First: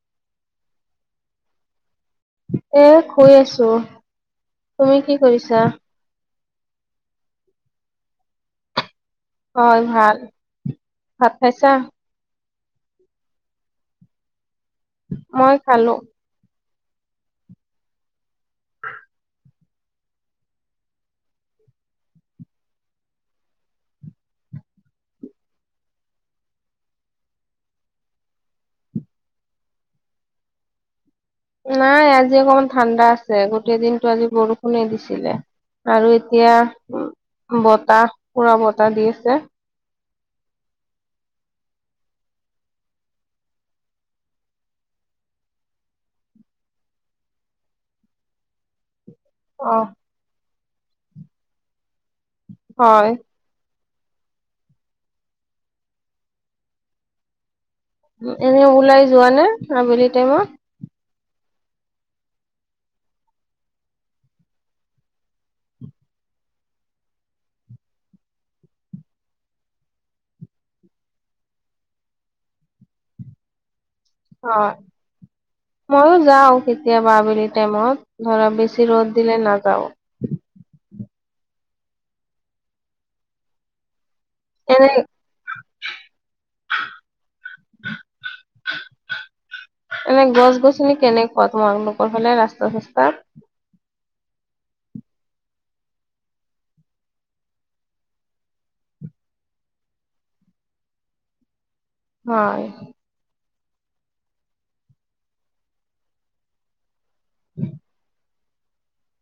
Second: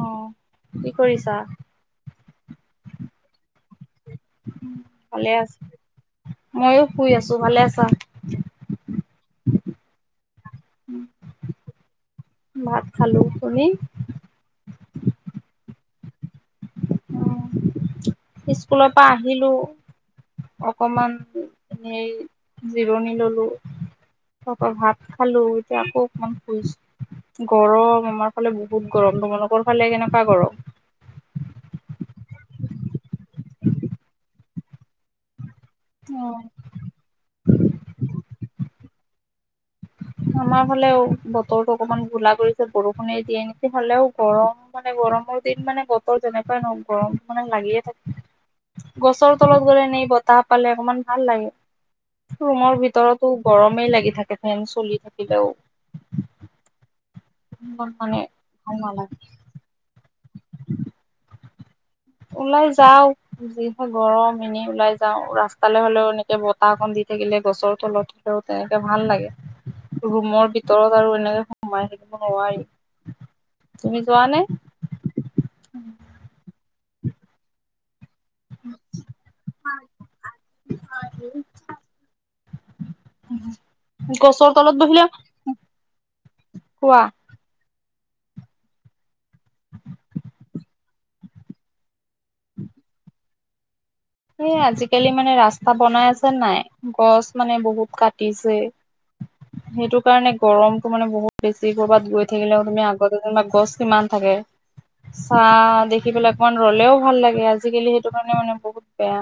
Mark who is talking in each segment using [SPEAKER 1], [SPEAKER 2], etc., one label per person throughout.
[SPEAKER 1] অ' কি কৰিছা?
[SPEAKER 2] এ শুই আছো। তুমি কি
[SPEAKER 1] ভালে আছা
[SPEAKER 2] কৰিছা?
[SPEAKER 1] ময়ো শুই আছোঁ, ভালে আছা?
[SPEAKER 2] হয় ভাল। ভাত খাইছা?
[SPEAKER 1] ভাত খালো, তুমি?
[SPEAKER 2] মই খালো।
[SPEAKER 1] অ'। স্কুলৰপা আহিলো। অকমান, এনেই জিৰণি ল'লো। তাপা ভাত খালো। এতিয়া আকৌ অকমান শুইছো, গৰম আমাৰ ফালে বহুত গৰম। তোমালোকৰ ফালে কেনেকুৱা গৰম?
[SPEAKER 2] নাই আজি অকমান ঠাণ্ডা আছে গোটেই দিনটো আজি বৰষুণে দিছিলে। আৰু
[SPEAKER 1] অ',
[SPEAKER 2] এতিয়া? বতাহ পুৰা বতাহ দি আছে।
[SPEAKER 1] আমাৰ ফালেও বতৰটো অকমান গোলা কৰিছে, বৰষুণে দিয়ে নেকি! হ'লেও গৰম মানে গৰমৰ দিন মানে বতৰ যেনেকুৱাই নহক গৰম মানে লাগিয়ে থাকে। গছৰ তলত
[SPEAKER 2] অ'
[SPEAKER 1] গ'লে ন বতাহ পালে অকমান ভাল লাগে। ৰুমৰ
[SPEAKER 2] হয়।
[SPEAKER 1] ভিতৰতো গৰমেই লাগে। থাকে ফন চলি থাকিলেও ইমান মানে
[SPEAKER 2] এনে
[SPEAKER 1] ভাল
[SPEAKER 2] ওলাই
[SPEAKER 1] নালাগে
[SPEAKER 2] যোৱা নে আবেলি টাইমত।
[SPEAKER 1] ওলাই যাওঁ। যিহে গৰম এনেই ওলাই যাওঁ ৰাস্তালৈ হলেও এনেকে বতাহ অকণ দি থাকিলে গছৰ তলত হলেও তেনেকে ভাল লাগে ।ৰুমৰ ভিতৰত আৰু এনেকে সোমাই থাকিব নোৱাৰি। তুমি যোৱা নে
[SPEAKER 2] ইহ মইও যাওঁ কেতিয়াবা আবেলি। টাইমত। ধৰা বেছি ৰ'দ দিল নাযাওঁ।
[SPEAKER 1] উম। গছৰ তলত
[SPEAKER 2] এনে
[SPEAKER 1] বহিলে কোৱা
[SPEAKER 2] এনেই গছ গছনি কেনেকোৱা ধনৰনৰ সেইফালে ৰাস্তা চস্তাত?
[SPEAKER 1] এ আজিকালি মানে ৰাস্তা বনাই আছে নাই, গছ মানে বহুত কাটিছে সেইটো কাৰণে গৰমতো মানে বহুত বেছি। যে কৰবাত গৈ থাকিলেও
[SPEAKER 2] হয়
[SPEAKER 1] তুমি আগতে তোমাৰ গছ সিমান থাকে চাহ দেখি পেলাই অকমান ৰলেও ভাল লাগে, আজিকালি সেইটো কাৰণে মানে বহু বেয়া।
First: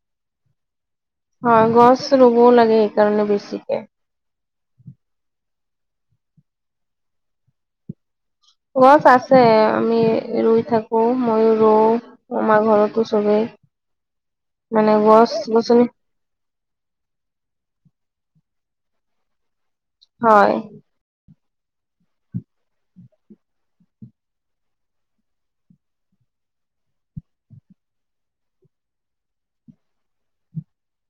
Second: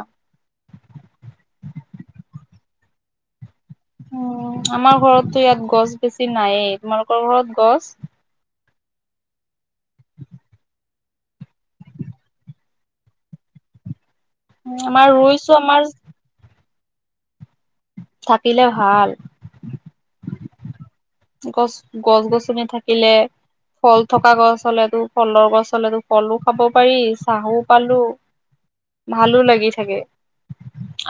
[SPEAKER 2] হয় গছ ৰুবও লাগে সেইকাৰণে বেছিকে।
[SPEAKER 1] উম আমাৰ ঘৰতো ইয়াত গছ বেছি নাইেই তোমালোকৰ ঘৰত গছ?
[SPEAKER 2] গছ আছে আমি ৰুই থাকো মইও ৰৌও আমাৰ ঘৰতো চবেই। মানে
[SPEAKER 1] আমাৰ
[SPEAKER 2] গছ
[SPEAKER 1] ৰৈছোঁ
[SPEAKER 2] গছনি
[SPEAKER 1] আমাৰ থাকিলে ভাল।
[SPEAKER 2] হয়।
[SPEAKER 1] গছ গছ গছনি থাকিলে ফল থকা গছ হলেতো ফলৰ গছ হলেতো ফলো খাব পাৰি চাহো পালো ভালো লাগি থাকে।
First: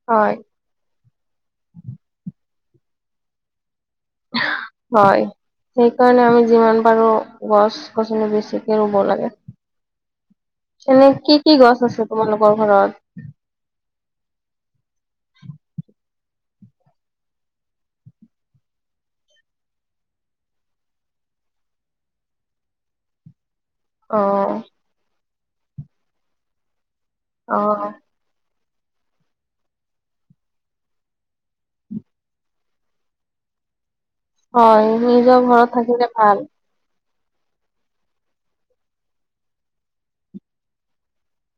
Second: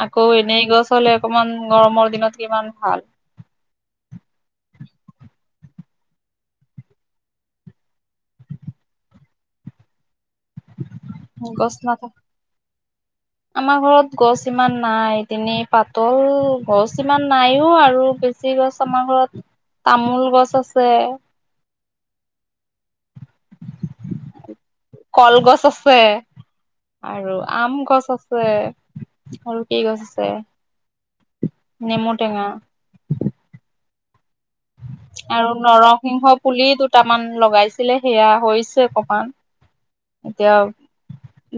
[SPEAKER 1] আকৌ
[SPEAKER 2] হয়
[SPEAKER 1] এনেই গছ আচলে অকমান গৰমৰ দিনত কিমান ভাল।
[SPEAKER 2] হয়, সেইকাৰণে আমি যিমান পাৰো গছ গছনি বেছিকে ৰুব লাগে। এনে কি কি গছ আছে তোমালোকৰ ঘৰত?
[SPEAKER 1] এনেই পাতল গছ ইমান নাইও আৰু বেছি গছ আমাৰ ঘৰত তামোল গছ আছে।
[SPEAKER 2] অঁহ।
[SPEAKER 1] কলগছ আছে, আৰু
[SPEAKER 2] অ
[SPEAKER 1] আম গছ আছে, আৰু কি গছ আছে নেমু টেঙা,
[SPEAKER 2] হয় নিজৰ
[SPEAKER 1] আৰু
[SPEAKER 2] ঘৰত থাকিলে
[SPEAKER 1] নৰসিংহ
[SPEAKER 2] ভাল।
[SPEAKER 1] পুলি দুটামান লগাইছিলে সেয়া হৈছে অকমান। এতিয়া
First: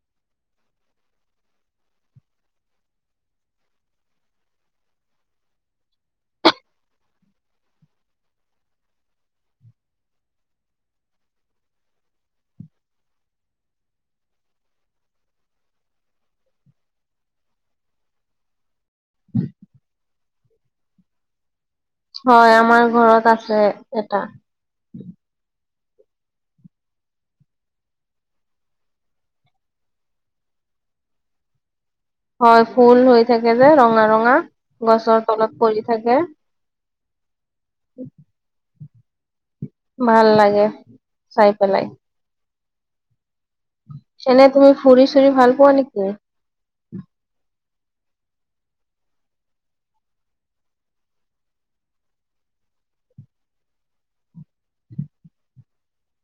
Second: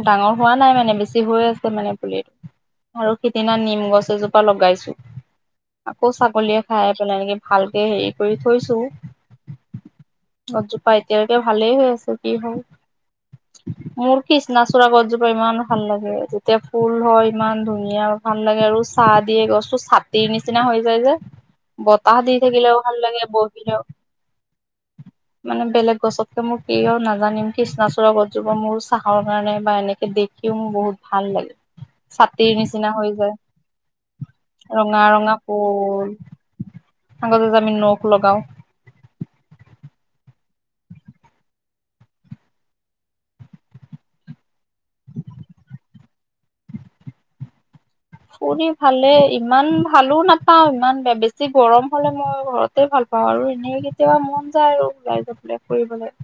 [SPEAKER 1] ডাঙৰ হোৱা নাই মানে বেছি হৈ আছে মানে পুলিটো আৰু সিদিনা নিম গছ এজোপা লগাইছো ।আকৌ ছাগলীয়ে খাই পেলাই এনেকে ভালকে হেৰি কৰি থৈছো গজোপা এতিয়ালৈকে ভালেই হৈ আছো কি হয়। মোৰ কিচনাচোড়া গছজোপা ইমান ভাল লাগে যেতিয়া ফুল হয় ইমান ধুনীয়া ভাল লাগে আৰু চাহ দিয়ে গছো ছাতি নি নিচিনা হৈ যায় যে। বতাহ দি
[SPEAKER 2] হয়
[SPEAKER 1] থাকিলেও
[SPEAKER 2] আমাৰ
[SPEAKER 1] ভাল লাগে
[SPEAKER 2] ঘৰত আছে
[SPEAKER 1] বহিলেও
[SPEAKER 2] এটা
[SPEAKER 1] মানে বেলেগ গছতকে মই কি আৰু নাজানিম কিষ্ ওচ গছজোপা মোৰ চাহৰ কাৰণে বা এনেকে দেখিও মোৰ বহুত ভাল লাগে। ছাতিৰ
[SPEAKER 2] হয়
[SPEAKER 1] নিচিনা
[SPEAKER 2] ফুল হৈ
[SPEAKER 1] যায়
[SPEAKER 2] থাকে যে ৰঙা-ৰঙা
[SPEAKER 1] ৰঙা
[SPEAKER 2] গছৰ
[SPEAKER 1] ৰঙা
[SPEAKER 2] তলত পৰি
[SPEAKER 1] ফুল
[SPEAKER 2] থাকে।
[SPEAKER 1] [unintelligible] আমি নখ লগাও।
[SPEAKER 2] ভাল লাগে চাই পেলাই। এনেই তুমি ফুৰি-চুৰি ভাল পোৱা নেকি?
[SPEAKER 1] ফুৰি ভালে ইমান ভালো নাপাওঁ ইমান বেছি গৰম হলে মই ঘৰতে ভাল পাওঁ আৰু এনেই কেতিয়াবা মন যায় আৰু ওলাই যাবলে ফুৰিবলৈ।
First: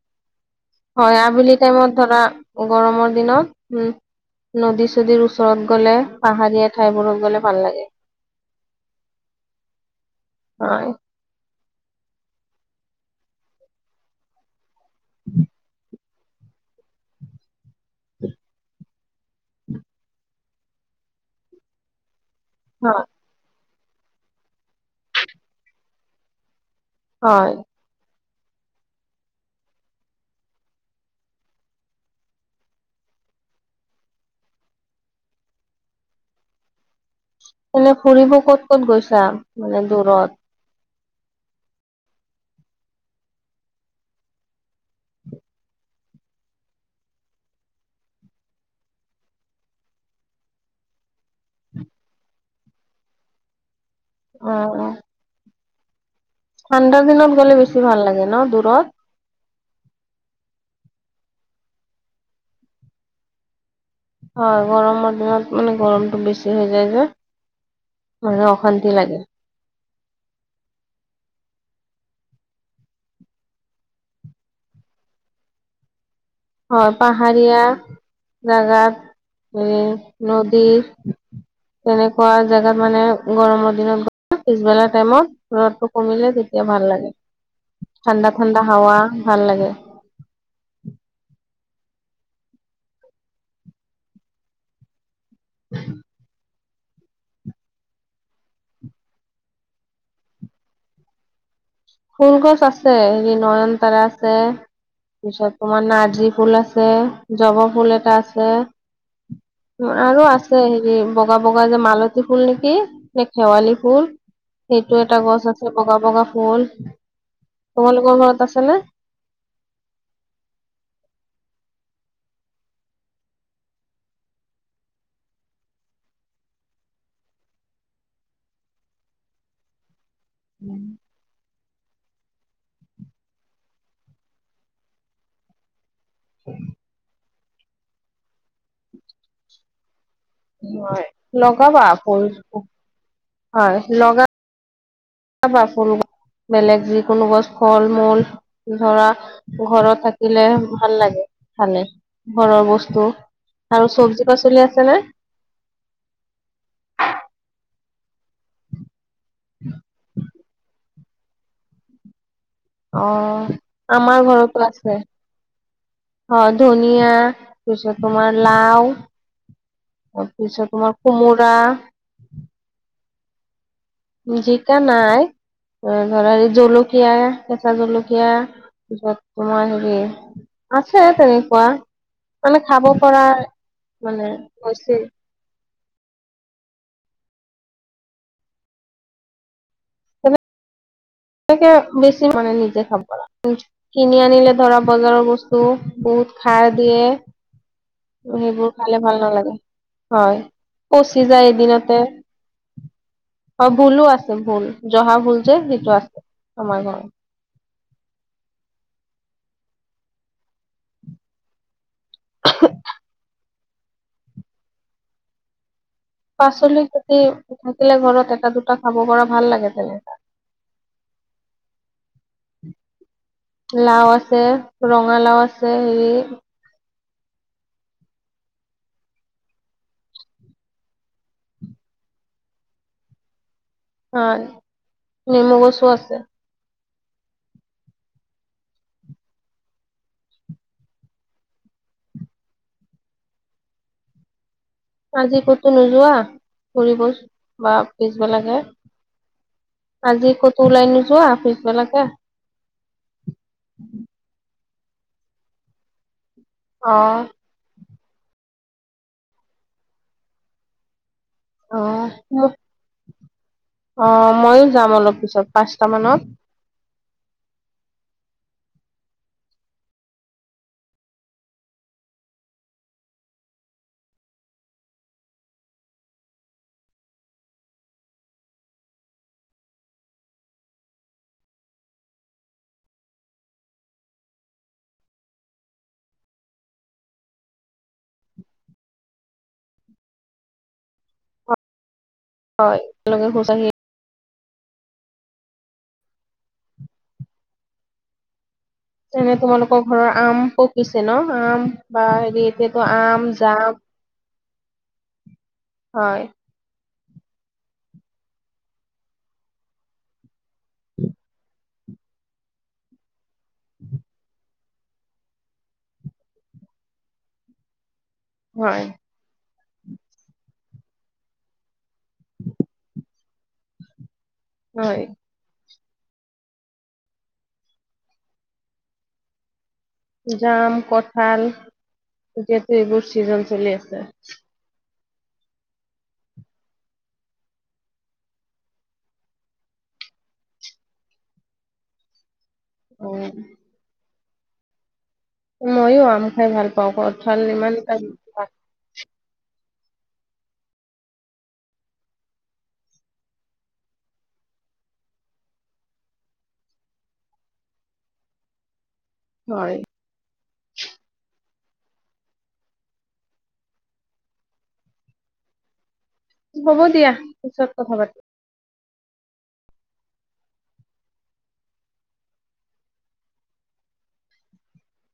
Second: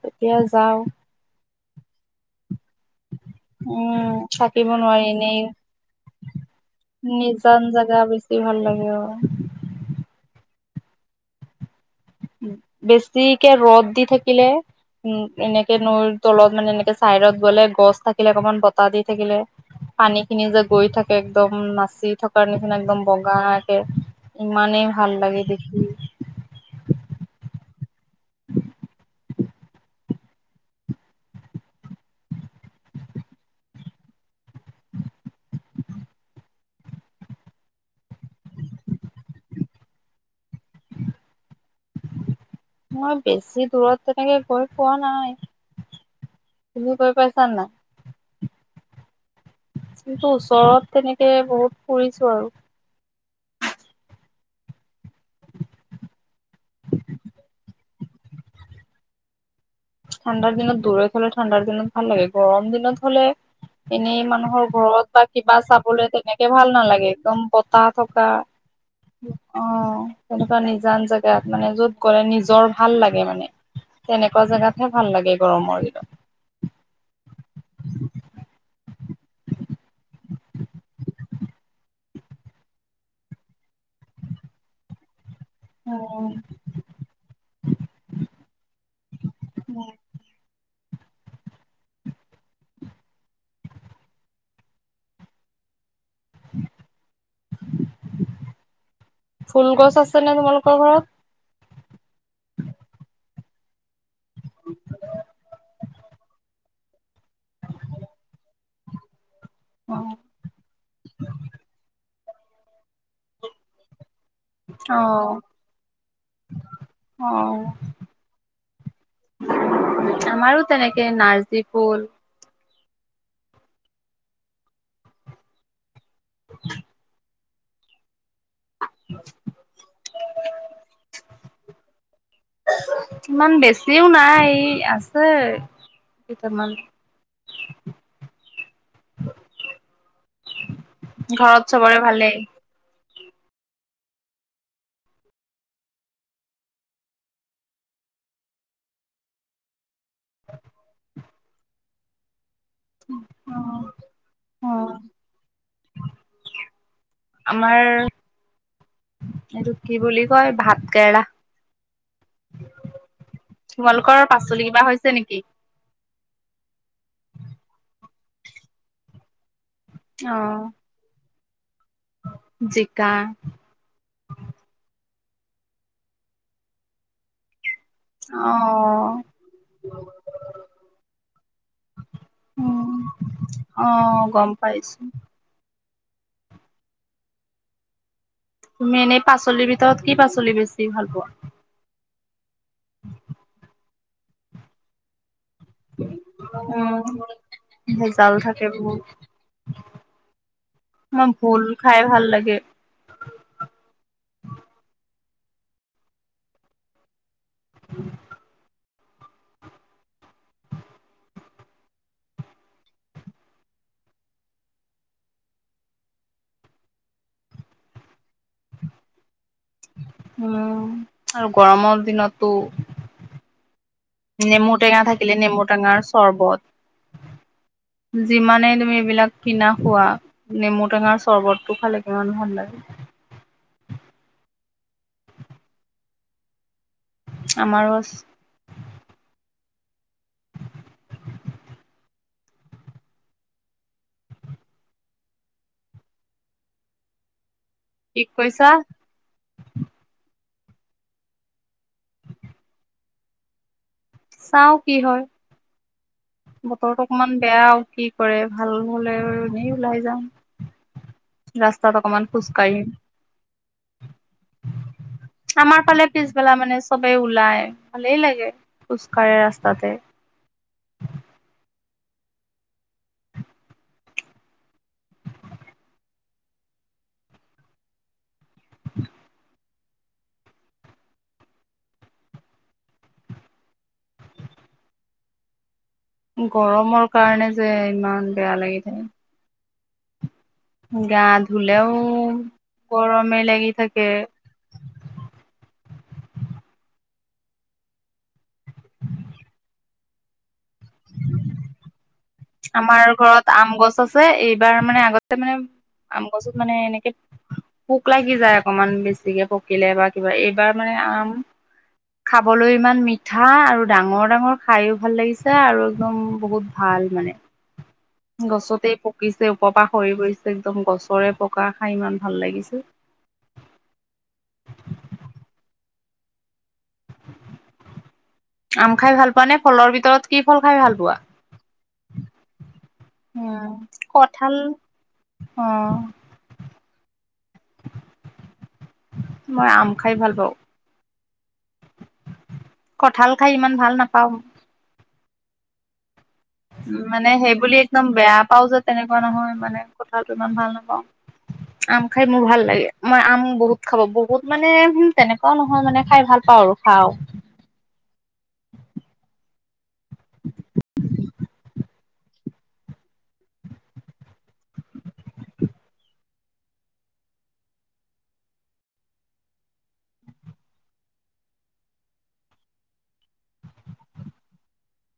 [SPEAKER 1] তেতিয়া যাওঁ
[SPEAKER 2] হয় আব তেওঁ ম ধৰা গৰমৰ দিনত, উম।
[SPEAKER 1] থাকিব নোৱাৰি
[SPEAKER 2] নদী-চদীৰ
[SPEAKER 1] এনেই
[SPEAKER 2] ওচৰত গলে পাহাৰীয়া ঠাইবোৰত গলে
[SPEAKER 1] নিজান
[SPEAKER 2] ভাল লাগে।
[SPEAKER 1] জাগা বেছি ভাল লাগে আৰু।
[SPEAKER 2] হয়।
[SPEAKER 1] বেছিকে ৰ'দ দি থাকিলে। উম এনেকে নৈ তলত মানে এনেকে চাইত গ'লে। গছ থাকিলে অকণমান বতাহ দি থাকিলে পানী খিনি যে গৈ থাকে একদম নাচি থ কাৰ নিচিনা একদম
[SPEAKER 2] হয়
[SPEAKER 1] বগা ইমানেই ভাল লাগে দেখি
[SPEAKER 2] হয়
[SPEAKER 1] [unintelligible]
[SPEAKER 2] এনে ফুৰিব ক'ত-ক'ত গৈছা, মানে দূৰত?
[SPEAKER 1] মই বেছি দূৰত তেনেকে গৈ পোৱা নাই, তুমি গৈ পাইছান নাই? কিন্তু ওচৰত তেনেকে বহুত ফুৰিছো আৰু।
[SPEAKER 2] অহ-অহ। ঠাণ্ডাৰ দিনত গ'লে বেছি ভাল লাগে ন, দূৰত?
[SPEAKER 1] ঠাণ্ডাৰ দিনত দূৰ থলে ঠাণ্ডাৰ দিনত ভাল লাগে গৰম দিনত হলে। এনেই
[SPEAKER 2] হয়
[SPEAKER 1] মানুহৰ
[SPEAKER 2] গৰমৰ
[SPEAKER 1] ঘৰত বা
[SPEAKER 2] দিনত
[SPEAKER 1] কিবা
[SPEAKER 2] মানে
[SPEAKER 1] চাবলে
[SPEAKER 2] গৰমটো বেছি
[SPEAKER 1] তেনেকে
[SPEAKER 2] হৈ
[SPEAKER 1] ভাল
[SPEAKER 2] যায় যে
[SPEAKER 1] নালাগে একদম বতাহ থকা
[SPEAKER 2] মানে অশান্তি লাগে
[SPEAKER 1] অহ। তেনেকুৱা নিজান জেগাত, মানে, যত গ'লে নিজৰ ভাল লাগে মানে, তেনেকুৱা জেগাত বৰ ভাল লাগে গৰমৰ দিনত।
[SPEAKER 2] হয়, পাহাৰীয়া জেগাত, নদী তেনেকুৱা জেগাত মানে, গৰমৰ দিনত পিছবেলা টাইমত ৰদটো কমিলে তেতিয়া ভাল লাগে । ঠাণ্ডা-ঠাণ্ডা হাৱা ভাল লাগে। উ [unintelligible]
[SPEAKER 1] ফুল গছ আছে নে, তোমালোকৰ ঘৰত?
[SPEAKER 2] ফুল গছ আছে ।হেৰি, নয়নতাৰা আছে, তাৰপিছত তোমাৰ নাৰ্জী ফুল আছে। জবা ফুল এটা আছে। উ [unintelligible] আৰু আছে, হেৰি, বগা-বগা যে মালত ফুল নেকি, নে শেৱালি ফুল। সেইটো
[SPEAKER 1] অ
[SPEAKER 2] এটা গছ আছে, বগা-বগা ফুল।
[SPEAKER 1] অ
[SPEAKER 2] তোমালোকৰ ঘৰত আছে নে?
[SPEAKER 1] আমাৰো তেনেকে নাৰ্জী ফুল [inaudible] [unintelligible] ইমান বেছিও নাই, আছে। কেইটামান।
[SPEAKER 2] হয়,
[SPEAKER 1] ঘৰত
[SPEAKER 2] লগাবা
[SPEAKER 1] চবৰে
[SPEAKER 2] আকৌ ফুল।
[SPEAKER 1] ভালেই
[SPEAKER 2] হয়, লগা বা ফুল গছ। বেলেগ যিকোনো গছ ফল-মূল ধৰা ঘৰত থাকিলে ভাল লাগে, খালে। ঘৰৰ বস্তু
[SPEAKER 1] অ
[SPEAKER 2] আৰু চব্জি কাচলি আছে নে?
[SPEAKER 1] আমাৰ এইটো কি বুলি কয়, ভাত কেৰেলা
[SPEAKER 2] অ,
[SPEAKER 1] তোমালোকৰ
[SPEAKER 2] আমাৰ
[SPEAKER 1] পাচলি
[SPEAKER 2] ঘৰতো
[SPEAKER 1] কিবা
[SPEAKER 2] আছে।
[SPEAKER 1] হৈছে নেকি
[SPEAKER 2] হয়, ধুন ধনীয়া, পিছত তোমাৰ লাও
[SPEAKER 1] অ',
[SPEAKER 2] তাৰপিছত তোমাৰ কোমোৰা। া [unintelligible]
[SPEAKER 1] জিকা,
[SPEAKER 2] জিকা নাই, ধৰা জলকীয়া। কেঁচা জলকীয়া। পিছত
[SPEAKER 1] অ',
[SPEAKER 2] তোমাৰ হেৰি আছে, তেনেকুৱা মানে খাব
[SPEAKER 1] উম,
[SPEAKER 2] পৰা
[SPEAKER 1] অ',
[SPEAKER 2] মানে
[SPEAKER 1] গম পাইছো।
[SPEAKER 2] হৈছে।
[SPEAKER 1] তুমি এনেই পাচলি ভিত ত কি পাচলি বেছি ভাল পোৱা?
[SPEAKER 2] তাকে মানে বেছি [unintelligible] দেখাম কৰা শুো [unintelligible] কিনি আনিলে ধৰা বজাৰৰ বস্তু। বহুত খাৰ
[SPEAKER 1] উম,
[SPEAKER 2] দিয়ে,
[SPEAKER 1] ভেজাল থাকে
[SPEAKER 2] সেইবোৰ খালে
[SPEAKER 1] বহুত,
[SPEAKER 2] ভাল নালাগে। হয় পচি
[SPEAKER 1] মই
[SPEAKER 2] যায়
[SPEAKER 1] ভোল
[SPEAKER 2] এদিনতে।
[SPEAKER 1] খাই ভাল লাগে।
[SPEAKER 2] হয় ভুলো আছে ভুল জহা ভুল যে সেইটো আছে, আমাৰ ঘৰত।
[SPEAKER 1] [unintelligible]
[SPEAKER 2] উহ। পাচলি গুটি থাকিলে ঘৰতে এটা-দুটা খাব পৰা, ভাল লাগে তেনেকা।
[SPEAKER 1] ত'।
[SPEAKER 2] লাও আছে, ৰঙালাও আছে হেৰি।
[SPEAKER 1] যিমানেই তুমি এইবিলাক কিনা খোৱা, নেমু টেঙাৰ চৰবতটো খালে কিমান ভাল লাগে!
[SPEAKER 2] হয়, নেমু গছো আছে।
[SPEAKER 1] আমাৰো আছে।
[SPEAKER 2] আজি ক'তো নোযোৱা, ফুৰিব? বা
[SPEAKER 1] কি
[SPEAKER 2] পিছবেলাকে,
[SPEAKER 1] কৈছা?
[SPEAKER 2] আজি ক'ত। ওলাই নোযোৱা পিছবেলাকে? [inaudible]
[SPEAKER 1] চাওঁ কি হয়? বতৰটো
[SPEAKER 2] অ
[SPEAKER 1] অকমান বেয়া আৰু কি কৰে ভাল হ'লে, আৰু এনেই ওলাই যাম।
[SPEAKER 2] অ
[SPEAKER 1] ৰাস্তাত অকমান
[SPEAKER 2] মোক
[SPEAKER 1] খোজকাঢ়িম,
[SPEAKER 2] অ মইয়ো যাম অলপ পিছত
[SPEAKER 1] আমাৰ
[SPEAKER 2] পাঁচটা
[SPEAKER 1] ফালে
[SPEAKER 2] মানত
[SPEAKER 1] পিছবেলা মানে চবেই ওলায়। ভালেই লাগে, খোজকাঢ়ে ৰাস্তাতে। গৰমৰ কাৰণে যে ইমান বেয়া লাগি থাকে। গা ধুলেও,
[SPEAKER 2] হয় একেলগে
[SPEAKER 1] গৰমে
[SPEAKER 2] খোজকাঢ়ি
[SPEAKER 1] লাগি থাকে।
[SPEAKER 2] যেনে তোমালোকৰ ঘৰৰ আম পকিছে ন? আম। বা হেৰি এতিয়াতো
[SPEAKER 1] আমাৰ
[SPEAKER 2] আম
[SPEAKER 1] ঘৰত
[SPEAKER 2] জাম
[SPEAKER 1] আম গছ আছে, এই। এইবাৰ মানে আগত। তাৰ মানে,
[SPEAKER 2] হয়
[SPEAKER 1] আম গছত মানে এনেকে। পোক লাগি যায় অকমান বেছিকে পকিলে, বা কিবা এই। বাৰ মানে আম। খাবলৈ ইমান মিঠা আৰু ডাঙৰ-ডাঙৰ খায়ো ভাল লাগিছে, আৰু একদম বহুত ভাল মানে।
[SPEAKER 2] হয়
[SPEAKER 1] গছতেই পকিছে। ওপৰপা সৰি পৰিছে একদম, গছৰে পকা খাই ইমান ভাল লাগিছে।
[SPEAKER 2] হয়।
[SPEAKER 1] আম খাই ভাল পোৱানে?
[SPEAKER 2] জাম, কঁঠাল এতিয়াতো এইবোৰ চিজন
[SPEAKER 1] উম,
[SPEAKER 2] চলি আছে।
[SPEAKER 1] কঠাল। অ', মই আম খাই ভাল পাওঁ।
[SPEAKER 2] অ
[SPEAKER 1] কঁঠাল খাই ইমান ভাল নাপায়। পাম।
[SPEAKER 2] ময়ো আম খাই ভাল পাওঁ
[SPEAKER 1] মানে
[SPEAKER 2] কঠাল ইমান
[SPEAKER 1] সেইবুলি
[SPEAKER 2] এটা
[SPEAKER 1] একদম বেয়া পাওঁ যে, তেনেকে কুৱা নহয় মানে, কঁঠালটো ইমান ভাল নাপাওঁ। আম খাই মোৰ ভাল লাগে। মই আম বহুত খাব, বহুত মানে তেনেকুৱাও নহয় মানে। খাই ভাল পাওঁ আৰু খাওঁ।
[SPEAKER 2] হয়
[SPEAKER 1] [inaudible]
[SPEAKER 2] হ'ব দিয়া পিছত কথা পাতিম